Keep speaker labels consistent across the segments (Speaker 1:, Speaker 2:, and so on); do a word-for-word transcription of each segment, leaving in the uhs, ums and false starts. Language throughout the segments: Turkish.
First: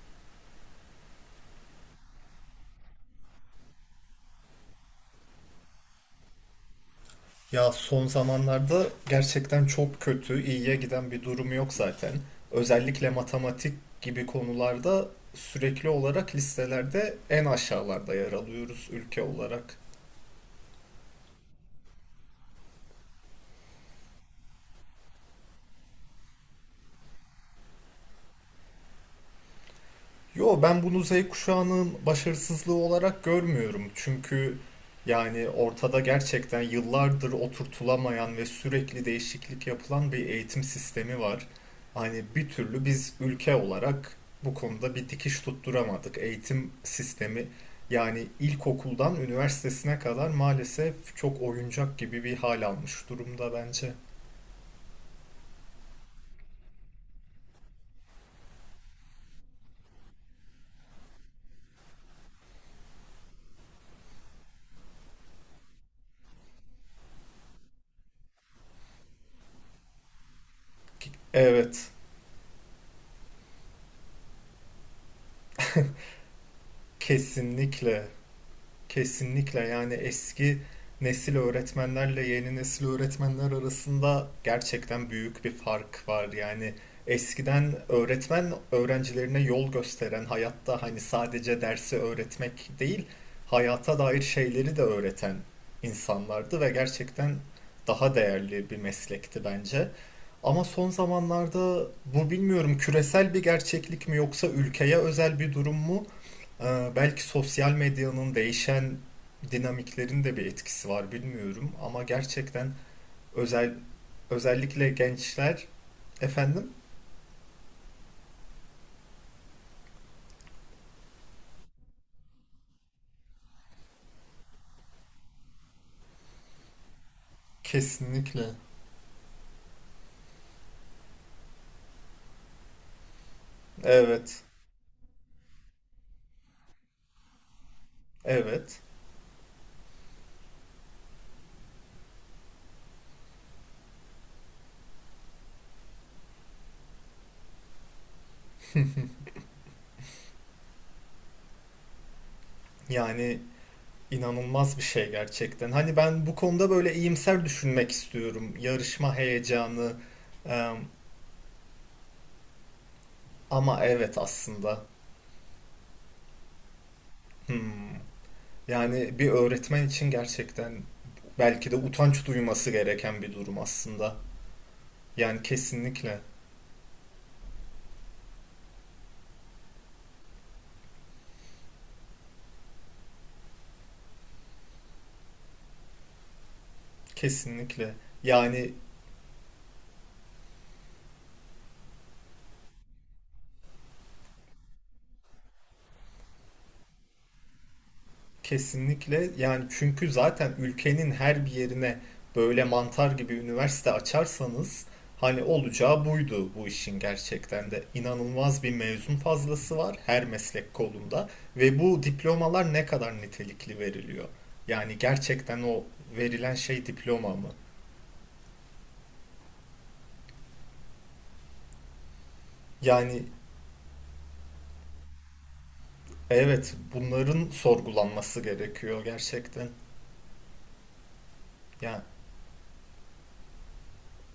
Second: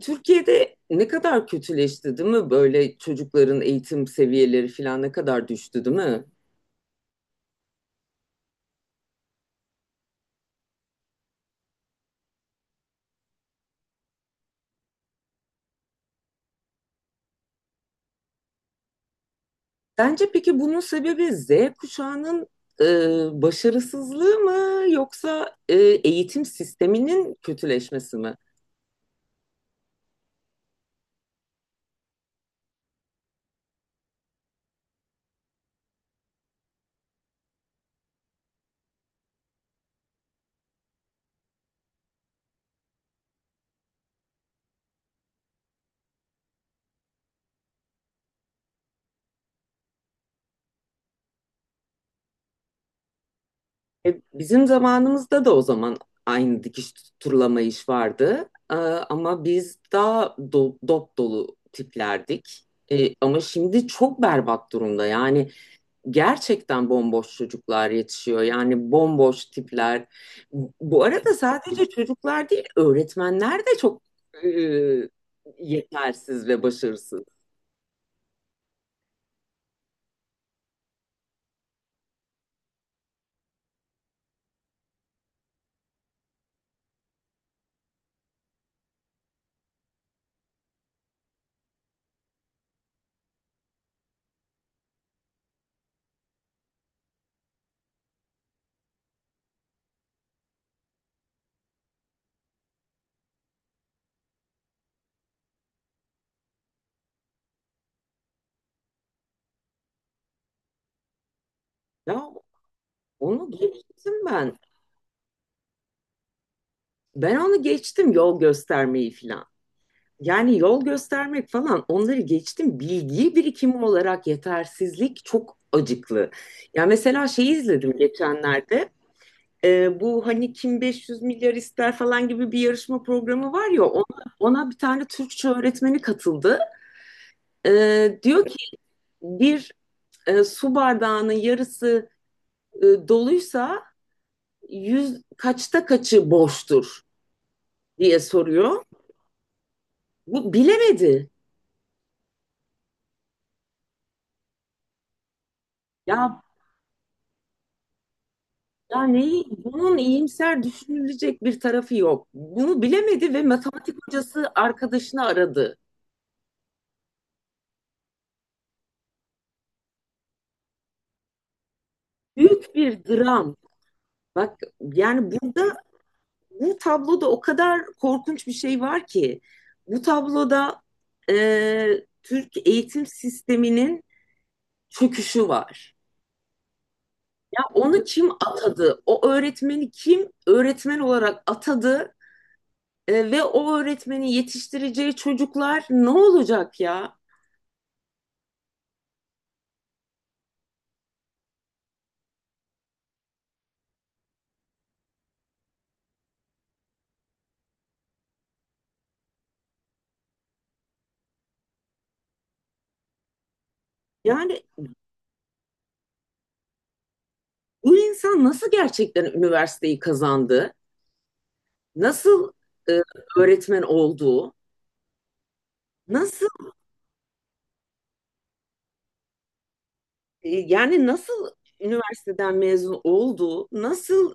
Speaker 1: Türkiye'de ne kadar kötüleşti, değil mi? Böyle çocukların eğitim seviyeleri falan ne kadar düştü, değil mi?
Speaker 2: Ya son zamanlarda gerçekten çok kötü, iyiye giden bir durum yok zaten. Özellikle matematik gibi konularda sürekli olarak listelerde en aşağılarda yer alıyoruz ülke olarak.
Speaker 1: Bence peki bunun sebebi Z kuşağının e, başarısızlığı mı yoksa e, eğitim sisteminin kötüleşmesi mi?
Speaker 2: Yo ben bunu Z kuşağının başarısızlığı olarak görmüyorum. Çünkü yani ortada gerçekten yıllardır oturtulamayan ve sürekli değişiklik yapılan bir eğitim sistemi var. Hani bir türlü biz ülke olarak bu konuda bir dikiş tutturamadık. Eğitim sistemi yani ilkokuldan üniversitesine kadar maalesef çok oyuncak gibi bir hal almış durumda bence.
Speaker 1: E, bizim zamanımızda da o zaman aynı dikiş tutturlama iş vardı. E, ama biz daha do- dop dolu tiplerdik. E, ama şimdi çok berbat durumda. Yani gerçekten bomboş çocuklar yetişiyor. Yani bomboş tipler. Bu arada sadece
Speaker 2: Evet,
Speaker 1: çocuklar değil, öğretmenler de çok e, yetersiz ve başarısız.
Speaker 2: kesinlikle. Kesinlikle yani eski nesil öğretmenlerle yeni nesil öğretmenler arasında gerçekten büyük bir fark var. Yani eskiden öğretmen öğrencilerine yol gösteren, hayatta hani sadece dersi öğretmek değil, hayata dair şeyleri de öğreten insanlardı ve gerçekten daha değerli bir meslekti bence. Ama son zamanlarda bu bilmiyorum küresel bir gerçeklik mi yoksa ülkeye özel bir durum mu? Ee, belki sosyal medyanın değişen dinamiklerin de bir etkisi var bilmiyorum ama
Speaker 1: Ya
Speaker 2: gerçekten
Speaker 1: onu
Speaker 2: özel
Speaker 1: geçtim ben.
Speaker 2: özellikle gençler efendim.
Speaker 1: Ben onu geçtim yol göstermeyi falan. Yani yol göstermek falan onları geçtim. Bilgi birikimi olarak yetersizlik çok acıklı. Ya mesela şey izledim
Speaker 2: Kesinlikle.
Speaker 1: geçenlerde. e, bu hani kim 500 milyar ister falan gibi bir yarışma programı var ya ona,
Speaker 2: Evet,
Speaker 1: ona bir tane Türkçe öğretmeni katıldı. E, diyor ki
Speaker 2: evet,
Speaker 1: bir e, su bardağının yarısı e, doluysa yüz kaçta kaçı boştur diye soruyor. Bu bilemedi.
Speaker 2: yani inanılmaz bir şey gerçekten. Hani ben bu
Speaker 1: Ya
Speaker 2: konuda böyle iyimser düşünmek istiyorum.
Speaker 1: ya
Speaker 2: Yarışma
Speaker 1: neyi,
Speaker 2: heyecanı.
Speaker 1: bunun iyimser
Speaker 2: e,
Speaker 1: düşünülecek bir tarafı yok. Bunu bilemedi ve
Speaker 2: Ama
Speaker 1: matematik
Speaker 2: evet
Speaker 1: hocası
Speaker 2: aslında
Speaker 1: arkadaşını aradı.
Speaker 2: hmm. Yani bir öğretmen için gerçekten belki de utanç duyması
Speaker 1: Büyük bir
Speaker 2: gereken bir
Speaker 1: dram.
Speaker 2: durum aslında.
Speaker 1: Bak yani
Speaker 2: Yani
Speaker 1: burada
Speaker 2: kesinlikle.
Speaker 1: bu tabloda o kadar korkunç bir şey var ki bu tabloda e, Türk eğitim sisteminin çöküşü var. Ya
Speaker 2: Kesinlikle.
Speaker 1: onu kim
Speaker 2: Yani
Speaker 1: atadı? O öğretmeni kim öğretmen olarak atadı? E, ve o öğretmeni yetiştireceği çocuklar ne olacak ya?
Speaker 2: kesinlikle Yani çünkü zaten ülkenin her bir yerine böyle mantar gibi üniversite açarsanız hani olacağı buydu bu işin gerçekten de. İnanılmaz bir mezun fazlası var her meslek kolunda ve bu diplomalar ne kadar nitelikli veriliyor?
Speaker 1: Yani
Speaker 2: Yani gerçekten o verilen şey diploma mı?
Speaker 1: bu insan nasıl gerçekten üniversiteyi kazandı? Nasıl e,
Speaker 2: Yani
Speaker 1: öğretmen oldu? Nasıl
Speaker 2: evet bunların sorgulanması gerekiyor gerçekten.
Speaker 1: E, Yani nasıl
Speaker 2: Yani
Speaker 1: üniversiteden mezun oldu? Nasıl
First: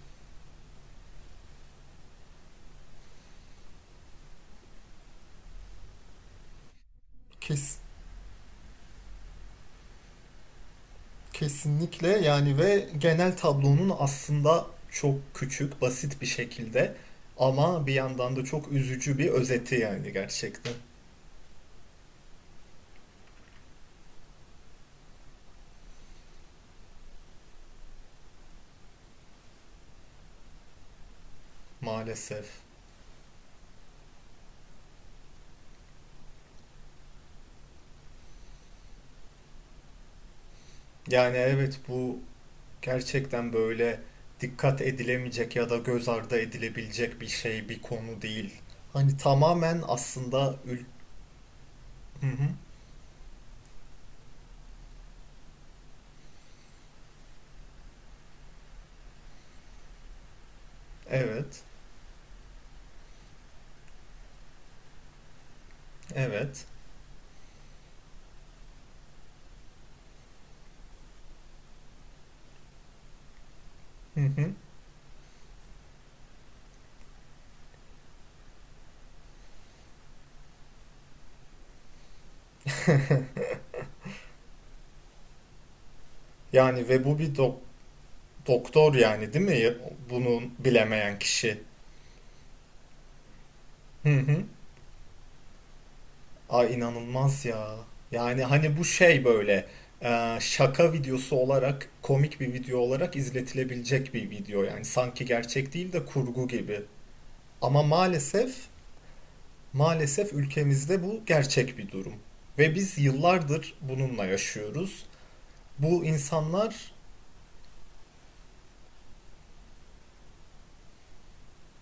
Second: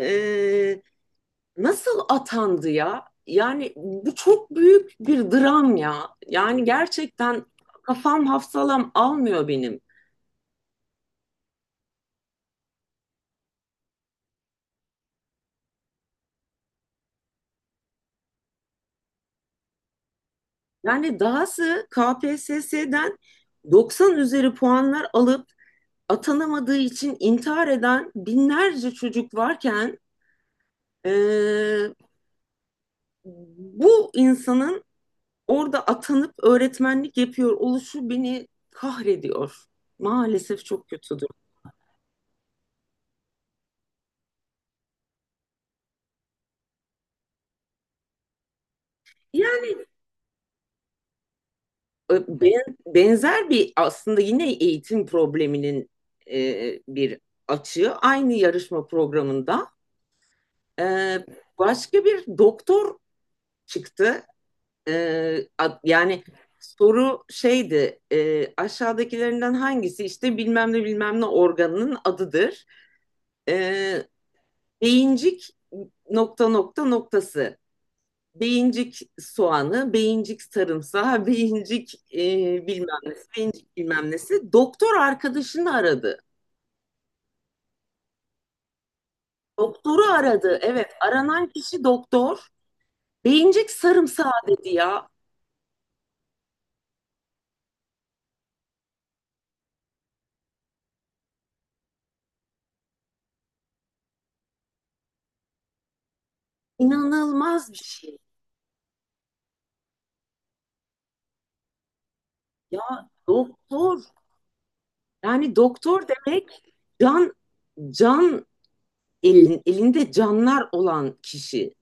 Speaker 1: e, nasıl atandı ya? Yani bu çok büyük bir dram ya. Yani gerçekten
Speaker 2: kes
Speaker 1: kafam hafsalam almıyor benim.
Speaker 2: Kesinlikle yani ve genel tablonun aslında çok küçük, basit bir şekilde ama bir yandan da çok üzücü bir özeti yani gerçekten
Speaker 1: Yani dahası K P S S'den doksan üzeri puanlar alıp atanamadığı için intihar eden binlerce çocuk varken e,
Speaker 2: maalesef.
Speaker 1: bu insanın orada atanıp öğretmenlik yapıyor oluşu beni kahrediyor. Maalesef çok kötüdür.
Speaker 2: Yani evet bu gerçekten böyle dikkat edilemeyecek ya da göz ardı edilebilecek bir şey, bir konu değil. Hani
Speaker 1: Yani
Speaker 2: tamamen aslında ül-.
Speaker 1: e,
Speaker 2: Hı hı.
Speaker 1: ben- benzer bir aslında yine eğitim probleminin e, bir açığı aynı yarışma programında e,
Speaker 2: Evet.
Speaker 1: başka bir doktor çıktı. E, yani
Speaker 2: Evet.
Speaker 1: soru şeydi e, aşağıdakilerinden hangisi işte bilmem ne bilmem ne organının adıdır. E,
Speaker 2: Hı hı.
Speaker 1: beyincik nokta nokta noktası. Beyincik soğanı, beyincik sarımsağı, beyincik e, bilmem nesi, beyincik bilmem nesi. Doktor arkadaşını aradı.
Speaker 2: Yani ve bu bir dok- doktor yani değil mi?
Speaker 1: Doktoru
Speaker 2: Bunu
Speaker 1: aradı. Evet,
Speaker 2: bilemeyen
Speaker 1: aranan
Speaker 2: kişi.
Speaker 1: kişi doktor. Beyincik
Speaker 2: Hı
Speaker 1: sarımsağı
Speaker 2: hı.
Speaker 1: dedi ya.
Speaker 2: Ay inanılmaz ya. Yani hani bu şey böyle e, şaka videosu olarak komik bir video olarak izletilebilecek bir video yani sanki gerçek değil de kurgu gibi.
Speaker 1: İnanılmaz bir
Speaker 2: Ama
Speaker 1: şey.
Speaker 2: maalesef maalesef ülkemizde bu gerçek bir durum ve biz
Speaker 1: Ya
Speaker 2: yıllardır
Speaker 1: doktor,
Speaker 2: bununla yaşıyoruz.
Speaker 1: yani doktor
Speaker 2: Bu
Speaker 1: demek
Speaker 2: insanlar.
Speaker 1: can can elin, elinde canlar olan kişi.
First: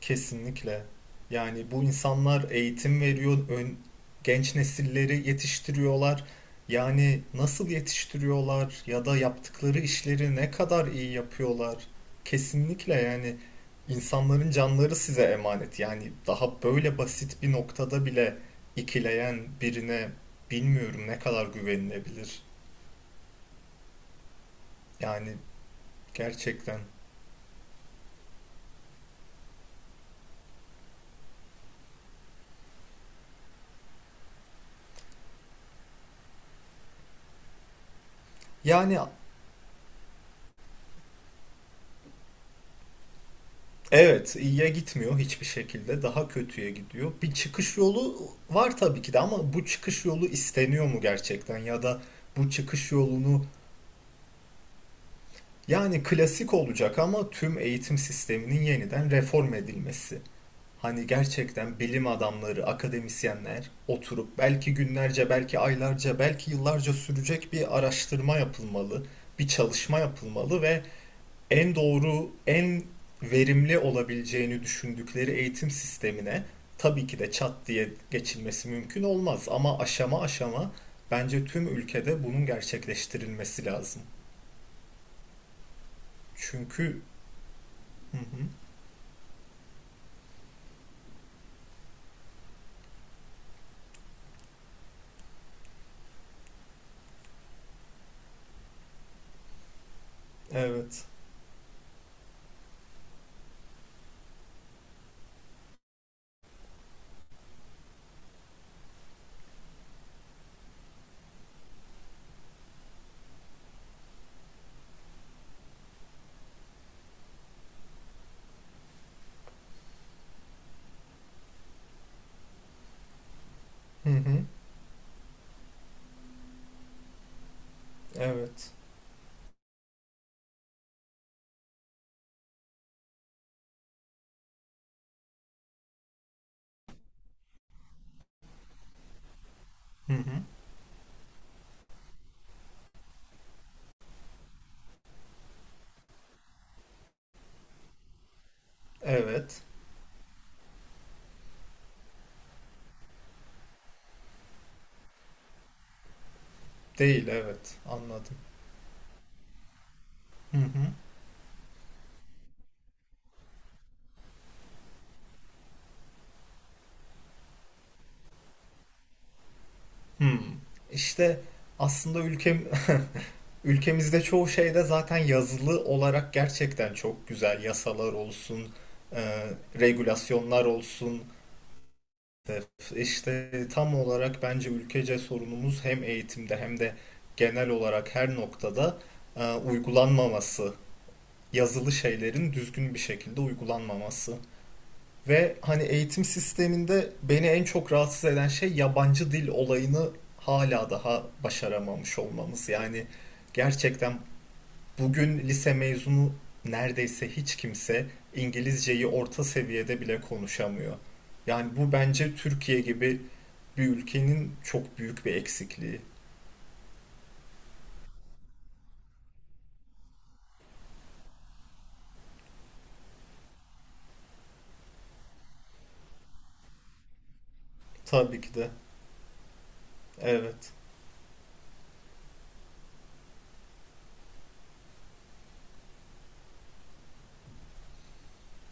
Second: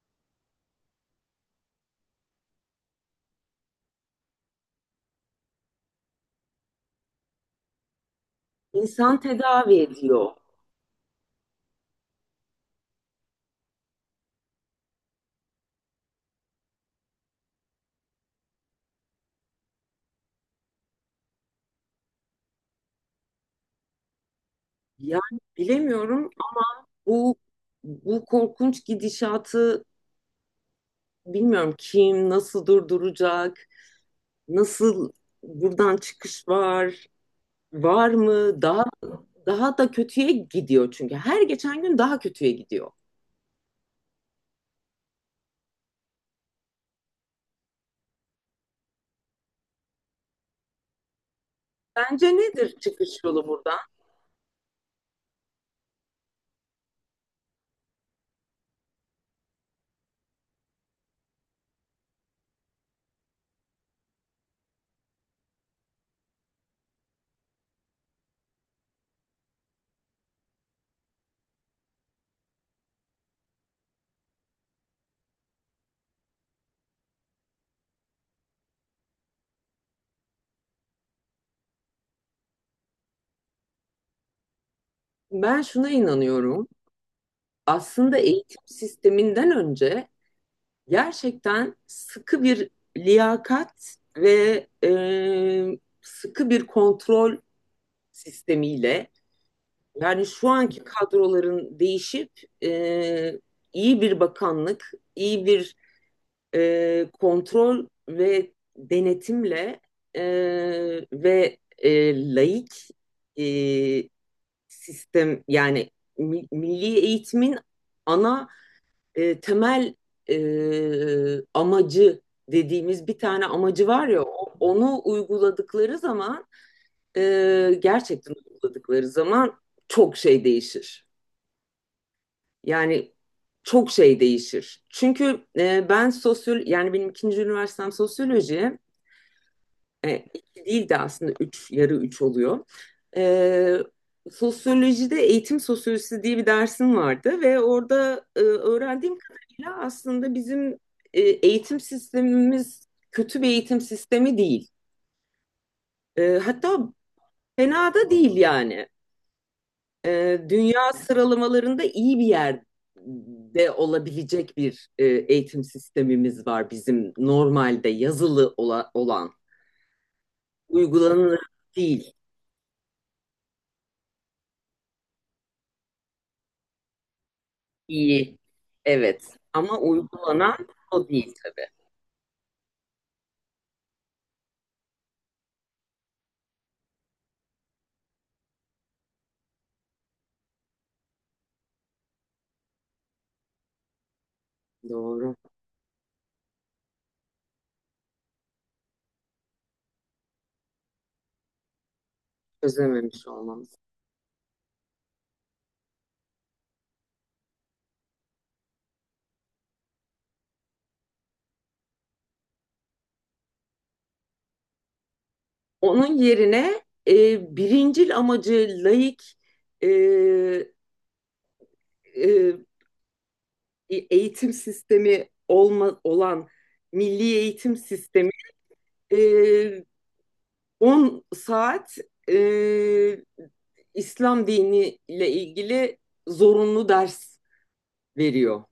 Speaker 2: Kesinlikle. Yani bu insanlar eğitim veriyor, ön- genç nesilleri yetiştiriyorlar. Yani nasıl yetiştiriyorlar ya
Speaker 1: İnsan
Speaker 2: da
Speaker 1: tedavi
Speaker 2: yaptıkları
Speaker 1: ediyor.
Speaker 2: işleri ne kadar iyi yapıyorlar? Kesinlikle yani insanların canları size emanet. Yani daha böyle basit bir noktada bile ikileyen birine bilmiyorum ne kadar güvenilebilir. Yani
Speaker 1: Yani bilemiyorum
Speaker 2: gerçekten.
Speaker 1: bu bu korkunç gidişatı bilmiyorum kim nasıl durduracak, nasıl buradan çıkış var, var mı? Daha
Speaker 2: Yani
Speaker 1: daha da kötüye gidiyor çünkü. Her geçen gün daha kötüye gidiyor.
Speaker 2: evet, iyiye gitmiyor hiçbir şekilde. Daha kötüye gidiyor. Bir çıkış yolu var tabii ki de ama bu çıkış yolu isteniyor mu gerçekten ya da
Speaker 1: Bence
Speaker 2: bu
Speaker 1: nedir
Speaker 2: çıkış
Speaker 1: çıkış
Speaker 2: yolunu
Speaker 1: yolu buradan?
Speaker 2: yani klasik olacak ama tüm eğitim sisteminin yeniden reform edilmesi. Hani gerçekten bilim adamları, akademisyenler oturup belki günlerce, belki aylarca, belki yıllarca sürecek bir araştırma yapılmalı, bir çalışma yapılmalı ve en doğru, en verimli olabileceğini düşündükleri eğitim sistemine tabii ki de çat diye geçilmesi mümkün olmaz ama aşama aşama bence tüm ülkede bunun gerçekleştirilmesi lazım.
Speaker 1: Ben şuna inanıyorum.
Speaker 2: Çünkü
Speaker 1: Aslında
Speaker 2: hı hı,
Speaker 1: eğitim sisteminden önce gerçekten sıkı bir liyakat ve e, sıkı bir kontrol sistemiyle. Yani şu anki
Speaker 2: evet.
Speaker 1: kadroların değişip e, iyi bir bakanlık, iyi bir e, kontrol ve denetimle e, ve e, laik e, sistem yani mi- milli eğitimin ana e, temel e, amacı dediğimiz bir tane amacı var
Speaker 2: Hı
Speaker 1: ya
Speaker 2: hı,
Speaker 1: onu uyguladıkları zaman e, gerçekten
Speaker 2: evet.
Speaker 1: uyguladıkları zaman çok şey değişir. Yani çok şey değişir. Çünkü e, ben sosyal yani benim ikinci üniversitem sosyoloji
Speaker 2: Hı
Speaker 1: e,
Speaker 2: hı,
Speaker 1: iki değil de aslında üç yarı üç oluyor. E, sosyolojide eğitim sosyolojisi diye bir dersim vardı ve orada e, öğrendiğim
Speaker 2: evet.
Speaker 1: kadarıyla aslında bizim e, eğitim sistemimiz kötü bir eğitim sistemi değil. E, hatta
Speaker 2: Değil, evet.
Speaker 1: fena da değil
Speaker 2: Anladım.
Speaker 1: yani. Ee,
Speaker 2: Hı hı.
Speaker 1: dünya sıralamalarında iyi bir yerde olabilecek bir e, eğitim sistemimiz var bizim normalde yazılı ola- olan.
Speaker 2: Hmm.
Speaker 1: Uygulanır
Speaker 2: İşte
Speaker 1: değil.
Speaker 2: aslında ülkem Ülkemizde çoğu şeyde zaten yazılı olarak gerçekten çok güzel yasalar
Speaker 1: İyi.
Speaker 2: olsun, e,
Speaker 1: Evet. Ama uygulanan
Speaker 2: regülasyonlar
Speaker 1: o
Speaker 2: olsun.
Speaker 1: değil tabii.
Speaker 2: İşte tam olarak bence ülkece sorunumuz hem eğitimde hem de genel olarak her noktada e, uygulanmaması, yazılı şeylerin düzgün bir şekilde uygulanmaması.
Speaker 1: Doğru.
Speaker 2: Ve hani eğitim sisteminde beni en çok rahatsız eden şey yabancı dil olayını hala daha başaramamış olmamız. Yani
Speaker 1: Çözememiş olmamız.
Speaker 2: gerçekten bugün lise mezunu neredeyse hiç kimse İngilizceyi orta seviyede bile konuşamıyor. Yani bu bence Türkiye gibi bir ülkenin çok büyük bir eksikliği.
Speaker 1: Onun yerine e, birincil amacı laik e, e, e, eğitim sistemi olma, olan milli eğitim sistemi
Speaker 2: Tabii ki de.
Speaker 1: e,
Speaker 2: Evet.
Speaker 1: on saat e, İslam diniyle ilgili zorunlu ders veriyor.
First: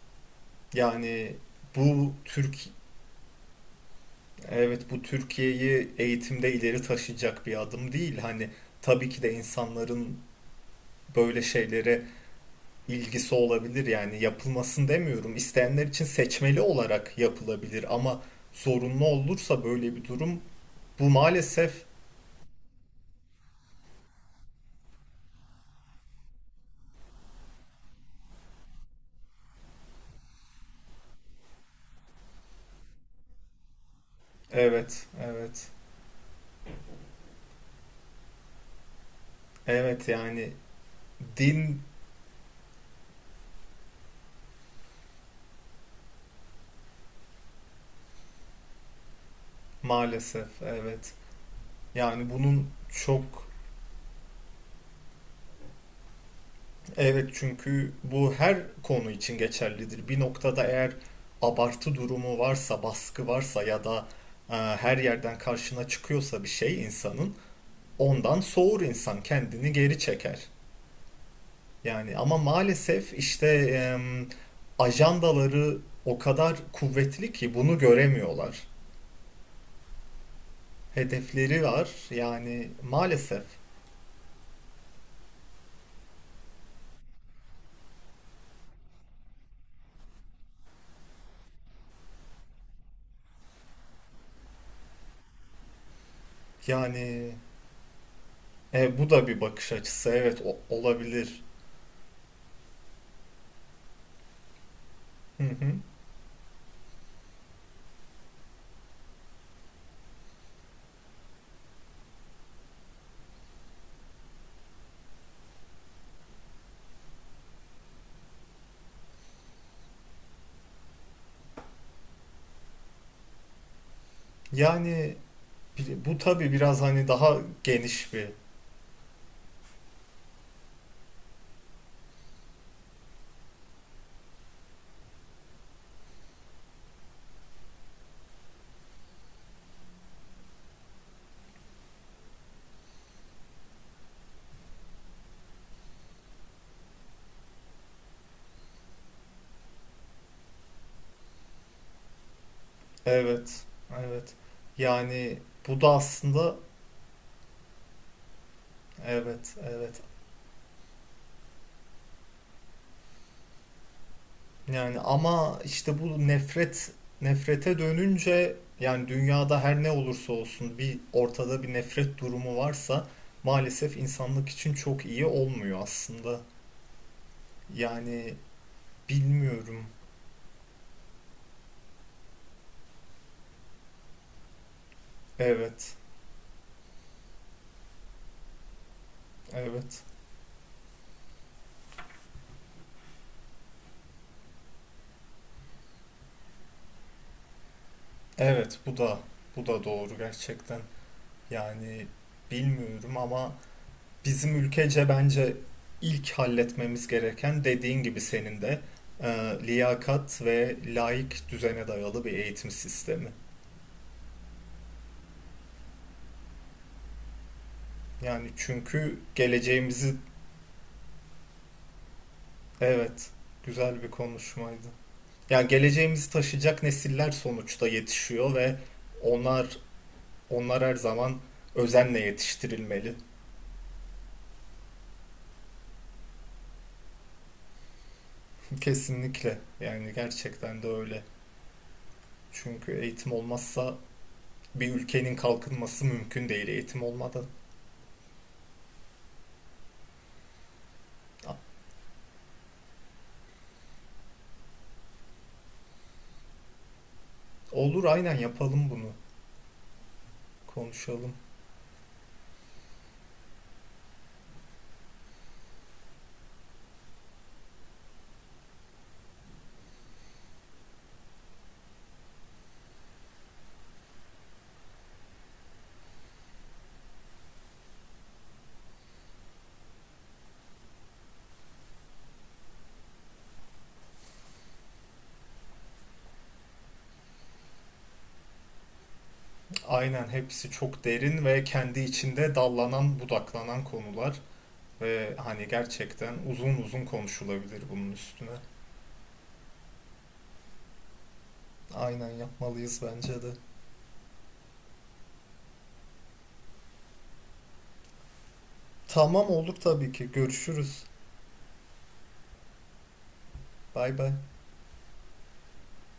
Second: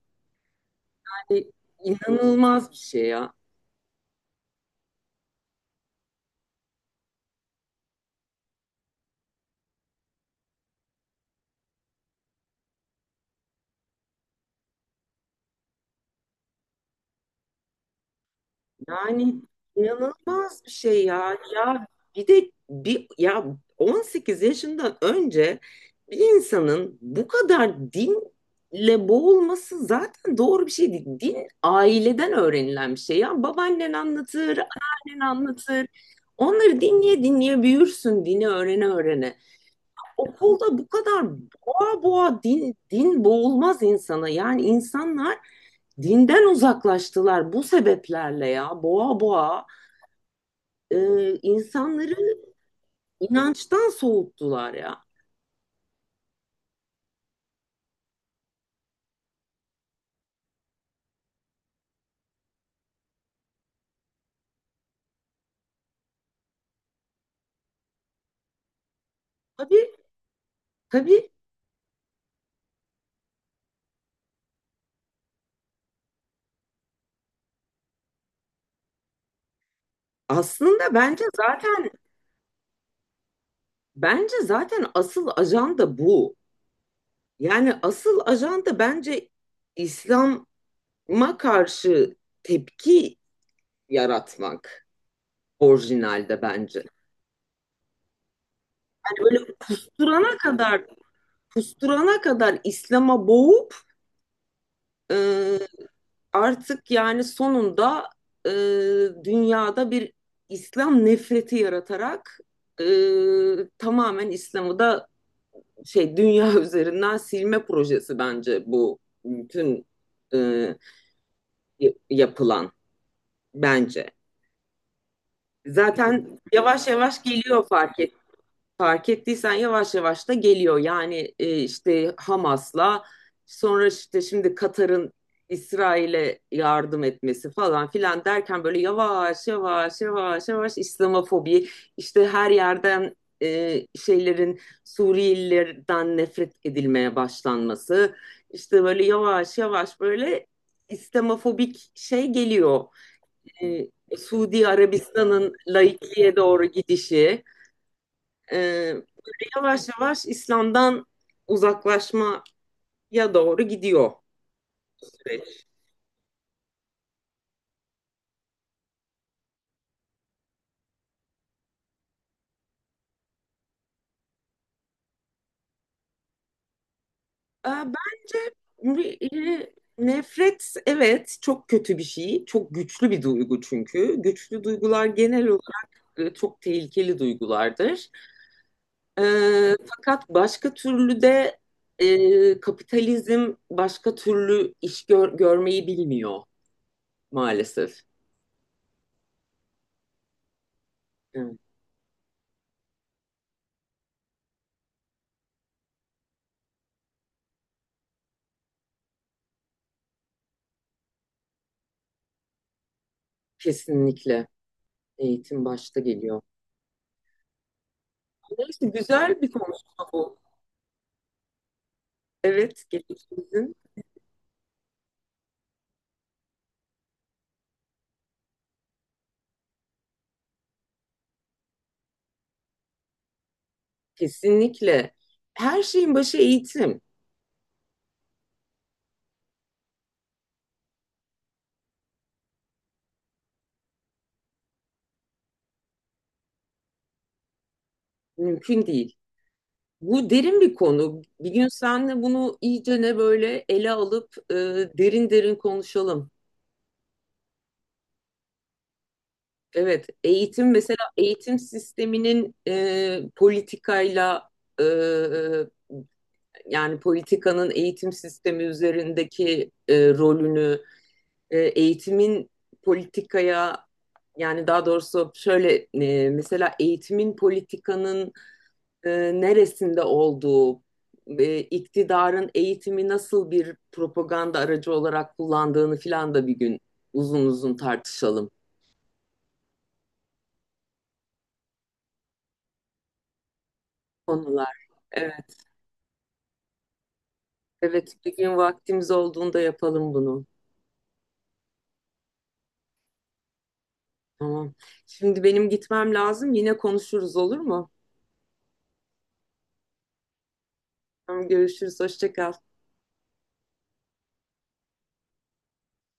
Speaker 2: Yani
Speaker 1: Yani
Speaker 2: bu Türk
Speaker 1: inanılmaz bir şey ya.
Speaker 2: Evet, bu Türkiye'yi eğitimde ileri taşıyacak bir adım değil. Hani tabii ki de insanların böyle şeylere ilgisi olabilir. Yani yapılmasın demiyorum. İsteyenler için seçmeli olarak yapılabilir ama zorunlu
Speaker 1: Yani
Speaker 2: olursa böyle bir durum.
Speaker 1: inanılmaz bir şey
Speaker 2: Bu
Speaker 1: ya.
Speaker 2: maalesef
Speaker 1: Ya bir de bir ya on sekiz yaşından önce bir insanın bu kadar dinle boğulması zaten doğru bir şey değil. Din aileden öğrenilen bir şey. Ya babaannen anlatır,
Speaker 2: evet,
Speaker 1: annen
Speaker 2: evet,
Speaker 1: anlatır. Onları dinleye dinleye büyürsün, dini öğrene öğrene.
Speaker 2: evet, yani
Speaker 1: Okulda bu kadar
Speaker 2: din
Speaker 1: boğa boğa din, din boğulmaz insana. Yani insanlar dinden uzaklaştılar bu sebeplerle ya. Boğa boğa
Speaker 2: maalesef evet,
Speaker 1: e, insanları
Speaker 2: yani bunun çok
Speaker 1: inançtan soğuttular ya.
Speaker 2: evet çünkü bu her konu için geçerlidir. Bir noktada eğer abartı durumu varsa baskı varsa ya da e, her yerden karşına çıkıyorsa bir şey insanın ondan soğur insan kendini
Speaker 1: Tabii
Speaker 2: geri çeker.
Speaker 1: tabii
Speaker 2: Yani ama maalesef işte em, ajandaları o kadar kuvvetli ki bunu göremiyorlar.
Speaker 1: aslında bence
Speaker 2: Hedefleri var.
Speaker 1: zaten
Speaker 2: Yani maalesef.
Speaker 1: bence zaten asıl ajanda bu. Yani asıl ajanda bence İslam'a karşı tepki yaratmak orijinalde bence.
Speaker 2: Yani e, bu
Speaker 1: Yani
Speaker 2: da bir
Speaker 1: böyle
Speaker 2: bakış açısı.
Speaker 1: kusturana
Speaker 2: Evet, o-
Speaker 1: kadar
Speaker 2: olabilir.
Speaker 1: kusturana kadar İslam'a boğup e,
Speaker 2: Hı hı.
Speaker 1: artık yani sonunda e, dünyada bir İslam nefreti yaratarak e, tamamen İslam'ı da şey dünya üzerinden silme projesi bence bu bütün e, yapılan bence.
Speaker 2: Yani bir- bu
Speaker 1: Zaten
Speaker 2: tabii biraz
Speaker 1: yavaş
Speaker 2: hani
Speaker 1: yavaş
Speaker 2: daha
Speaker 1: geliyor fark et.
Speaker 2: geniş bir.
Speaker 1: Fark ettiysen yavaş yavaş da geliyor. Yani e, işte Hamas'la sonra işte şimdi Katar'ın İsrail'e yardım etmesi falan filan derken böyle yavaş yavaş yavaş yavaş İslamofobi işte her yerden e, şeylerin Suriyelilerden nefret edilmeye başlanması işte böyle yavaş yavaş böyle İslamofobik şey geliyor.
Speaker 2: Evet.
Speaker 1: E,
Speaker 2: Evet.
Speaker 1: Suudi
Speaker 2: Yani
Speaker 1: Arabistan'ın
Speaker 2: bu da
Speaker 1: laikliğe
Speaker 2: aslında
Speaker 1: doğru gidişi. Ee, böyle
Speaker 2: evet,
Speaker 1: yavaş
Speaker 2: evet.
Speaker 1: yavaş İslam'dan uzaklaşmaya doğru gidiyor
Speaker 2: Yani ama
Speaker 1: süreç.
Speaker 2: işte bu nefret nefrete dönünce yani dünyada her ne olursa olsun bir ortada bir nefret durumu varsa maalesef insanlık için çok iyi olmuyor aslında.
Speaker 1: Ee,
Speaker 2: Yani
Speaker 1: bence e,
Speaker 2: bilmiyorum.
Speaker 1: nefret, evet, çok kötü bir şey. Çok güçlü bir duygu çünkü. Güçlü duygular genel
Speaker 2: Evet.
Speaker 1: olarak e, çok tehlikeli duygulardır. Ee,
Speaker 2: Evet.
Speaker 1: fakat başka türlü de e, kapitalizm başka türlü iş gör- görmeyi bilmiyor maalesef.
Speaker 2: Evet bu da bu da doğru gerçekten.
Speaker 1: Evet,
Speaker 2: Yani bilmiyorum ama bizim ülkece bence ilk halletmemiz gereken dediğin gibi senin de e, liyakat ve laik düzene dayalı bir eğitim sistemi.
Speaker 1: kesinlikle eğitim başta geliyor.
Speaker 2: Yani
Speaker 1: Neyse
Speaker 2: çünkü
Speaker 1: güzel bir konuşma
Speaker 2: geleceğimizi
Speaker 1: bu. Evet,
Speaker 2: Evet,
Speaker 1: geçmişimizin
Speaker 2: güzel bir konuşmaydı. Ya geleceğimizi taşıyacak nesiller sonuçta yetişiyor ve onlar onlar her zaman özenle yetiştirilmeli.
Speaker 1: kesinlikle. Her şeyin başı eğitim.
Speaker 2: Kesinlikle. Yani gerçekten de öyle. Çünkü eğitim olmazsa bir ülkenin kalkınması mümkün değil eğitim olmadan.
Speaker 1: Mümkün değil. Bu derin bir konu. Bir gün seninle bunu iyice ne böyle ele alıp e, derin derin konuşalım.
Speaker 2: Olur, aynen yapalım bunu.
Speaker 1: Evet, eğitim mesela
Speaker 2: Konuşalım.
Speaker 1: eğitim sisteminin e, politikayla e, yani politikanın eğitim sistemi üzerindeki e, rolünü e, eğitimin politikaya yani daha doğrusu şöyle e, mesela eğitimin politikanın e, neresinde olduğu, e, iktidarın eğitimi nasıl bir propaganda aracı olarak kullandığını filan da bir gün uzun uzun tartışalım
Speaker 2: Aynen hepsi çok derin ve kendi içinde dallanan, budaklanan konular
Speaker 1: konular.
Speaker 2: ve
Speaker 1: Evet,
Speaker 2: hani gerçekten uzun uzun konuşulabilir bunun
Speaker 1: evet bir
Speaker 2: üstüne.
Speaker 1: gün vaktimiz olduğunda yapalım bunu.
Speaker 2: Aynen yapmalıyız bence de.
Speaker 1: Tamam. Şimdi benim gitmem lazım. Yine konuşuruz olur mu?
Speaker 2: Tamam olduk tabii ki. Görüşürüz.
Speaker 1: Tamam, görüşürüz. Hoşça kal.
Speaker 2: Bay bay.